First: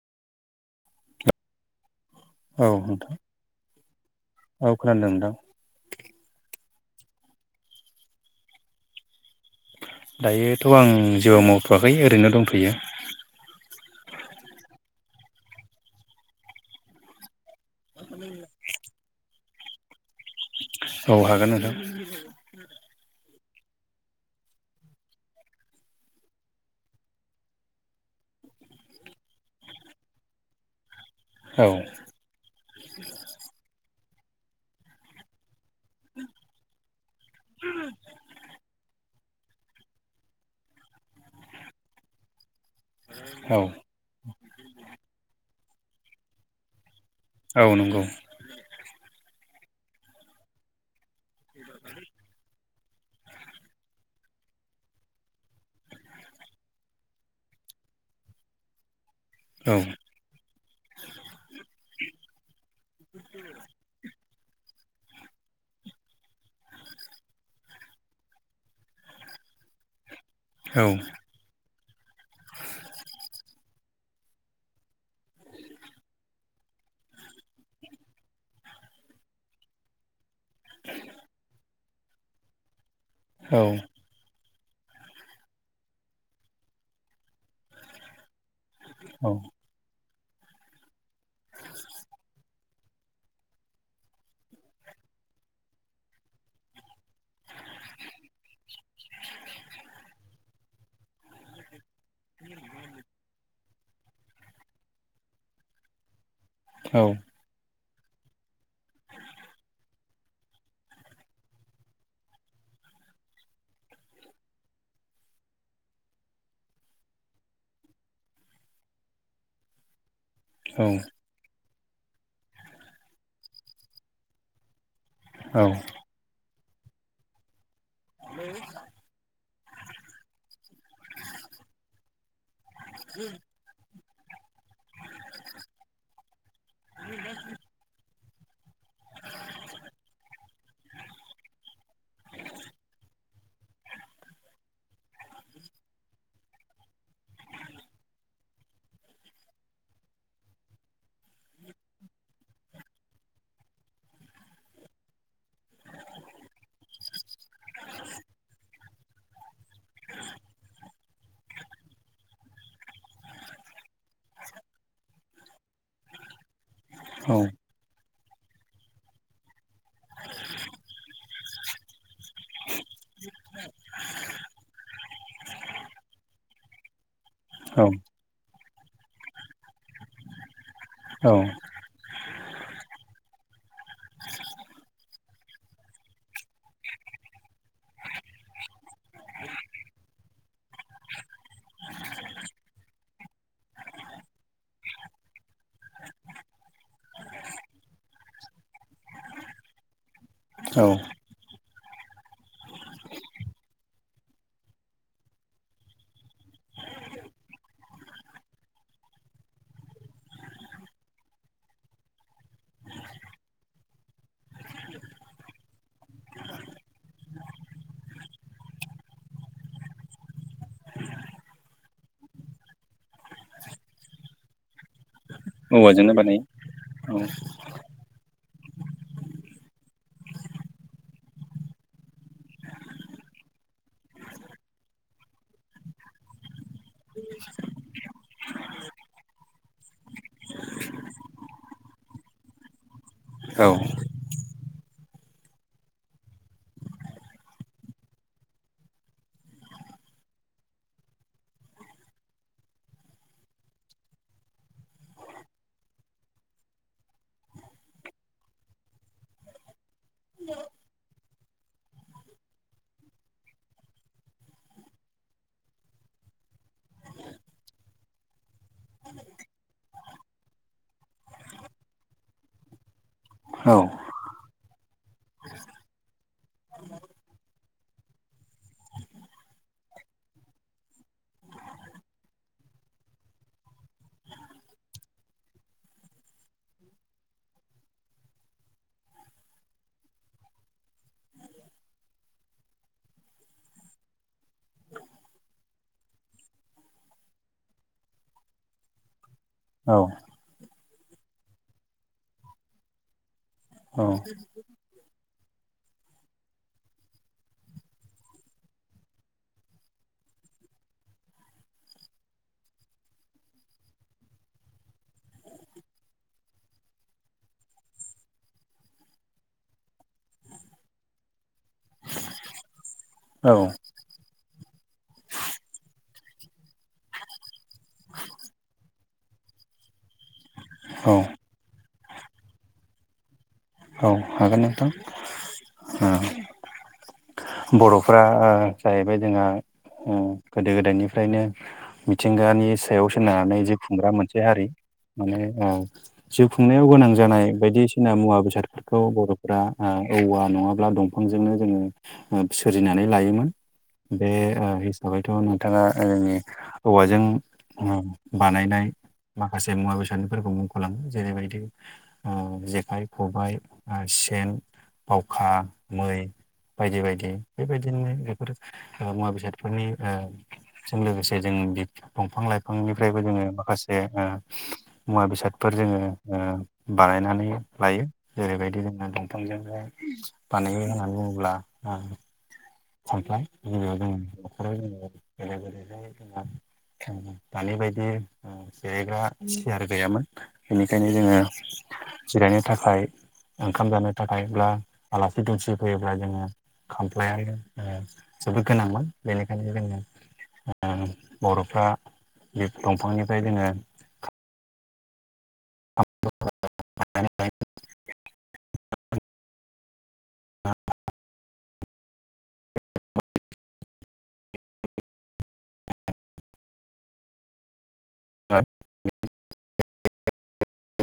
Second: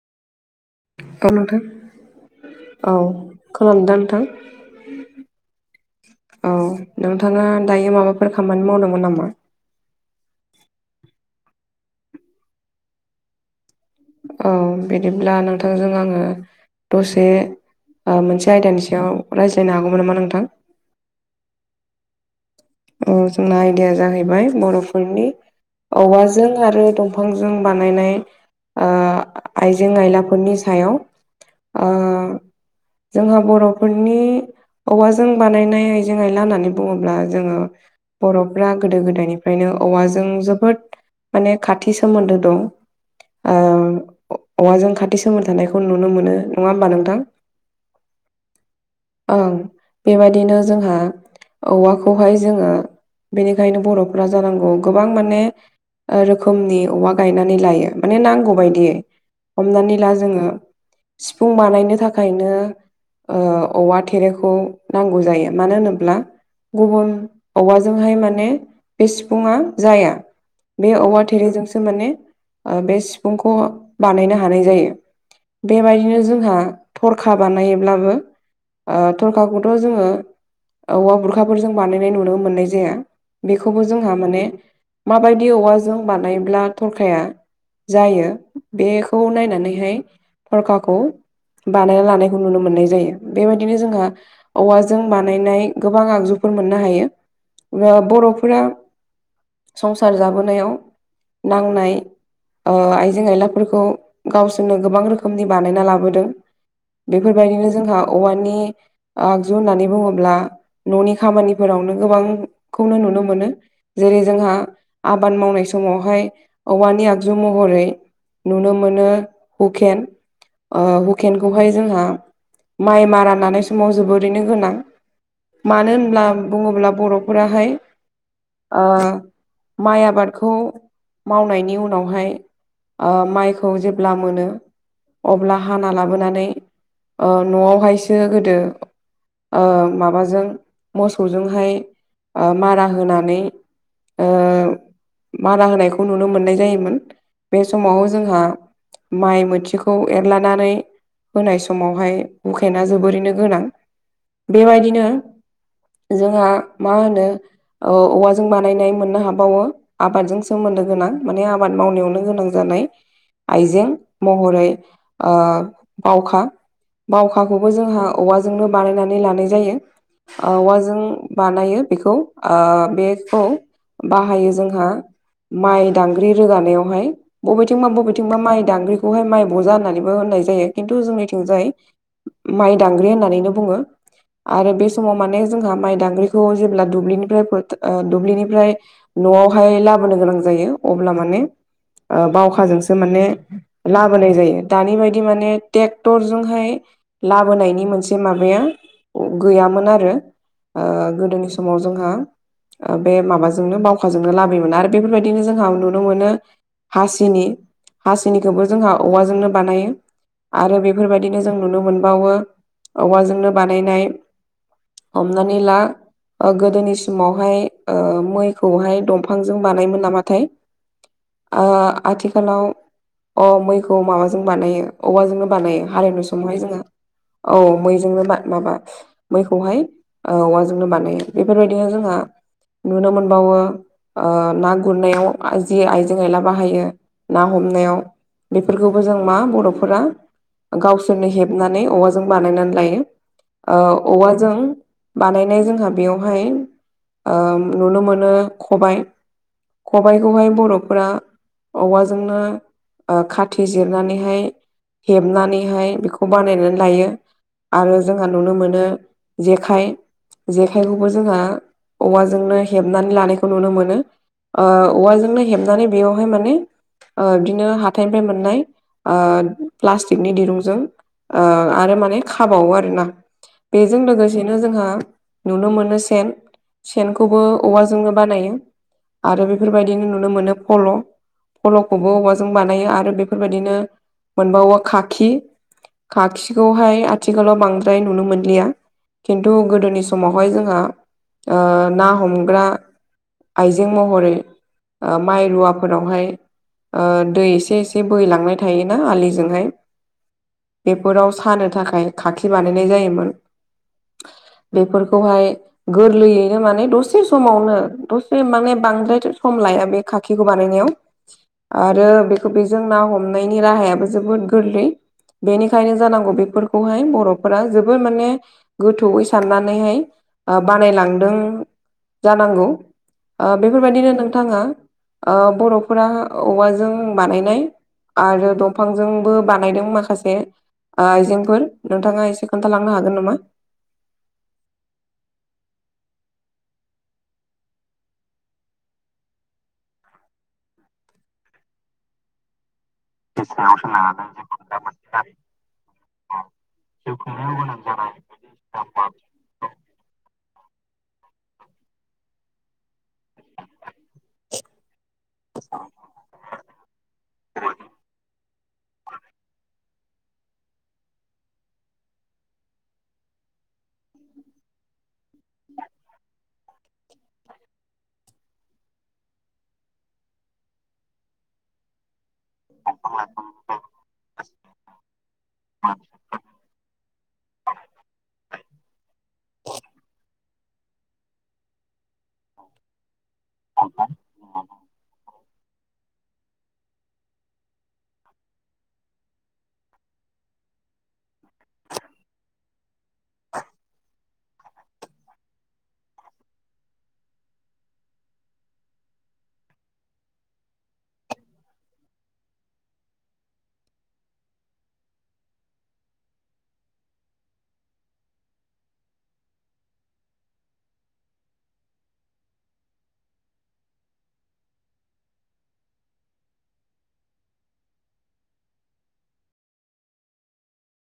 औ नोंथां औ खानादोंना नोंथां? औ खोनादों नोंथां। औ नोंथाङा दायो माबाफोर खामानि मावदोंमोन नामा? दायोथ' आं जेबो मावथ'वाखै ओरैनो दंथ'यो। औ बिदिब्ला नोंथांजों आङो दसे मोनसे आयदानि‌ सायाव सायाव रायज्लायनो हागौमोन नामा नोंथां? औ हागोनो नोंथां। [inaudible] ओ जोंना आयदाया जाहैबाय बर'फोरनि औवाजों आरो दंफांजों बानायनाय ओ आइजें आयलाफोरनि सायाव औ ओ आ जोंहा बर'फोरनि औवाजों बानायनाय आइजें आयला होन्नानै बुङोब्ला जोङो ओ बर'फ्रा गोदो गोदायनिफ्रायनो औवाजों जोबोद माने खाथि सोमोन्दो दं। औ ओ औवाजों खाथि सोमोन्दो थानायखौ नुनो मोनो नङा होमबा नोंथां? औ नंगौ। ओं बेबादिनो जोंहा औवाखौहाय जोङो बेनिखायनो बर'फोरा जानांगौ गोबां माने ओ रोखोमनि औवा गायनानै लायो माने नांगौ बादियै औ हमनानै ला जोङो सिफुं बानायनो थाखायनो औवा थेरेखौ नांगौ जायो मानो होनोब्ला गुबुन औवाजोंहाय माने बे सिफुङा जाया औ बे औवा थेरे थोरिजोंसो माने ओ बे सिफुंखौ बानायनो हानाय जायो। बेबायदिनो जोंहा थरखा बानायोब्लाबो। ओ थरखाखौथ' जोङो औवा बुरखाफोरजों बानायनाय नुनो मोननाय जाया ओ। औ बेखौबो जोंहा माने माबायदि औवाजों बानायब्ला थरखाया जायो। बेखौ औ नायनानैहाय थरखाखौ बानायना लानायखौ नुनो मोननाय जायो। बेबायदिनो जोंहा औवाजों बानायनाय गोबां आगजुफोर ओ हायो ओ बर'फोरा संसार जाबोनायाव नांनाय ओ आइजें आइला फोरखौ गावसोरनो गोबां रोखोमनि बानायना लाबोदो औ बेफोरो बेफोरबायदिनो जोंहा औवानि होननानै बुङोब्ला न'नि खामानि फोरावनो गोबांखौनो नुनो मोनो ओ। जेरै जोंहा आबाद मावनाय समावहाय औवानि आगजु महरै ओ नुनो मोनो हुखेन। हुखेनखौहाय जोंहा माइ मारा नानाय समाव जोबोरैनो गोनां। मानो होनब्ला बुङोब्ला बर'फोराहाय ओ माइ आबादखौ मावनायनि उनावहाय ओ माइखौ जेब्ला मोनो अब्ला हाना लाबोनानै ओ न'आवहाय बिदिनो गोदो ओ माबाजों मोसौजोंहाय ओ मारा होनानै माना होनायखौ नुनो मोननाय जायोमोन बे समाव जोंहा माइ मोथिखौ एरलानानै होनाय समावहाय उखैना खेना जोबोरैनो गोनां बेबायदिनो जोंहा मा होनो औवाजों बानाय नाय मोननो हावो आबादजों सोमोन्द गोनां माने आबाद मावनायावनो गोनां जानाय आइजें महरै ओ बावखा मावखाखौबो जोंहा औवाजोंनो बानायनानै लानाय जायो औवाजों ओ बानायो बेखौ ओ बेखौ जों बेखौ बाहायो जोंहा माइ दांग्रि रोगानायावहाय। औ बबेथिंबा बबेथिंबा माइ दांग्रिखौहाय माइ बजा होननानैबो होननाय जायो। खिन्थु औ जोंनिथिंजाय माइ दांग्रि होननानैनो बुंङो आरो बे समाव माने जोंहा माइ दांग्रिखौ जेब्ला दुब्लिनिफ्राय ओ दुब्लिनिफ्राय न'आवहाय लाबोनो गोनां जायो। अब्ला माने ओ बावखाजोंसो माने लाबोनाय जायो दानि बायदि माने ट्रेक्टरजोंहाय लाबोनायनि मोनसे माबाया गैयामोन आरो औ गोदोनि सम समाव जोंहा बे माबाजोंनो बावखाजोंनो लाबोमोन आरो बेफोरबायदिनो जोंहा नुनो मोनो हासिनि हासिनिखौबो जोंहा औवाजोंनो बानायो। आरो बेफोरबायदिनो जों नुनो मोनबावो औवाजोंनो बानायनाय हमनानै ला गोदोनि समावहाय मैखौहाय दंफांजों बानायमोन नामाथाय? ओ आथिखालाव अ मैखौ माबाजों बानायो औबवाजोंनो बानायो औवाजोंनो हालु बानायो समावहाय जोंङो औ मैजोंनो मा माबा मैखौहाय औवाजोंनो बानायो बेफोरबायदिनो जोंहा नुनो मोनबावो ना गुरनायाव जि आइजें आयला बाहायो ना हमनायाव बेफोरखौबो जों मा बर'फोरा गावसोरनो हेबनानै औवाजों बानायनानै लायो औ ओ औवाजों बानायनाय जोंहा बेवहाय ओ नुनो मोनो खबायाइ खबायाइखौहाय बर'फोरा औवाजोंनो खाथि जिरनानैहाय हेबनानैहाय बेखौ बानायनानै लायो आरो जोंहा नुनो मोनो। जेखाइ जेखाइखौबो जोंहा औवाजोंनो हेबनानै लानायखौ नुनो मोनो। ओ औवाजोंनो हेबनानै बेयावहाय माने ओ बिदिनो हाथाइनिफ्राय मोननाय ओ प्लास्टिकनि दिरुंजों आरो माने खाबावो आरो ना औ बेजों लोगोसे बिदिनो जोंहा नुनो मोनो सेन सेनखौबो औवाजोंनो बानायो। आरो बेफोरबायदिनो नुनो मोनो फल' फल'खौबो औवाजों बानायो आरो बेफोरबायदिनो मोनबा औवा खाखि खाखिखौहाय आथिखालाव बांद्राय नुनो मोनलिया। खिन्थु गोदोनि समावहाय जोंहा ना हमग्रा आइजें महरै ओ माइ रुवाफोर दै एसे एसे बोहैलांनाय थायोना आलिजोंहाय औ बेफोराव सानो थाखाय खाखि बानायनाय जायोमोन। औ। बेफोरखौहाय गोरलैयैनो माने दसे समावनो दसे माने बांद्राय सम लाया बे खा आाखिखौ बानायनायाव आरो बेखौ बेजों ना हमनायनि राहायाबो जोबोद गोरलै बेनिखायनो जानांगौ बेफोरखौहाय बर'फोरा जोबोद माने गोथौयै साननानैहाय बानायलांदों जानांगौ। ओ औ बेफोरबायदिनो नोंथाङा बर'फोरा औवाजों बानायनाय आरो दंफांजोंबो बानायदों माखासे ओ औ आइजेंफोर नोंथाङा एसे खोन्थालांनो हागोन नामा? औ हागोन नोंथां। बर'फ्रा जाहैबाय जोंहा गोदो गोदायनिफ्रायनो मिथिंगानि सायाव सोनारनानै जे खुंग्रा मोनसे हारि माने औ जिउ खुंनायाव गोनां जानाय बायदिसिना मुवा बेसाद फोरखौ बर'फोरा औवा नङाब्ला दंफांजोंनो जोङो सोरजिनानै लायोमोन बे बायथ' नोंथाङा जोंनि औवाजों बानायनाय माखासे मुवा बेसादफोरखौ मुंख'लाङो जेरैबायदि ओ जेखाइ खबबाय सेन बावखा मै बायदि बायदि बेबायदिनो बेफोर मुवा बेसादफोरनि ओ जों लोगोसे जों दंफां लाइफांनिफ्रायबो जोङो माखासे मुवा बेसादफोर जोङो ओ बानायनानै लायो। जेरैबायदि जोङो दंफांजोंहाय बानायो होननानै बुङोब्ला थामफ्लाय [unintelligible] जों न'खराव गोदो गोदायहाय जोंहा दानि बायदि जिरायग्रा सियार गैयामोन बेनिखायनो जोङो जिरायनो थाखाय ओंखाम जानो थाखायब्ला आलासि दुमसि फैयोब्ला जोङो खामफ्लाय जोबोद गोनांमोन बेनिखायनो जोङो बर'फ्रा बे दंफांनिफ्राय जोङो [unintelligible] [unintelligible]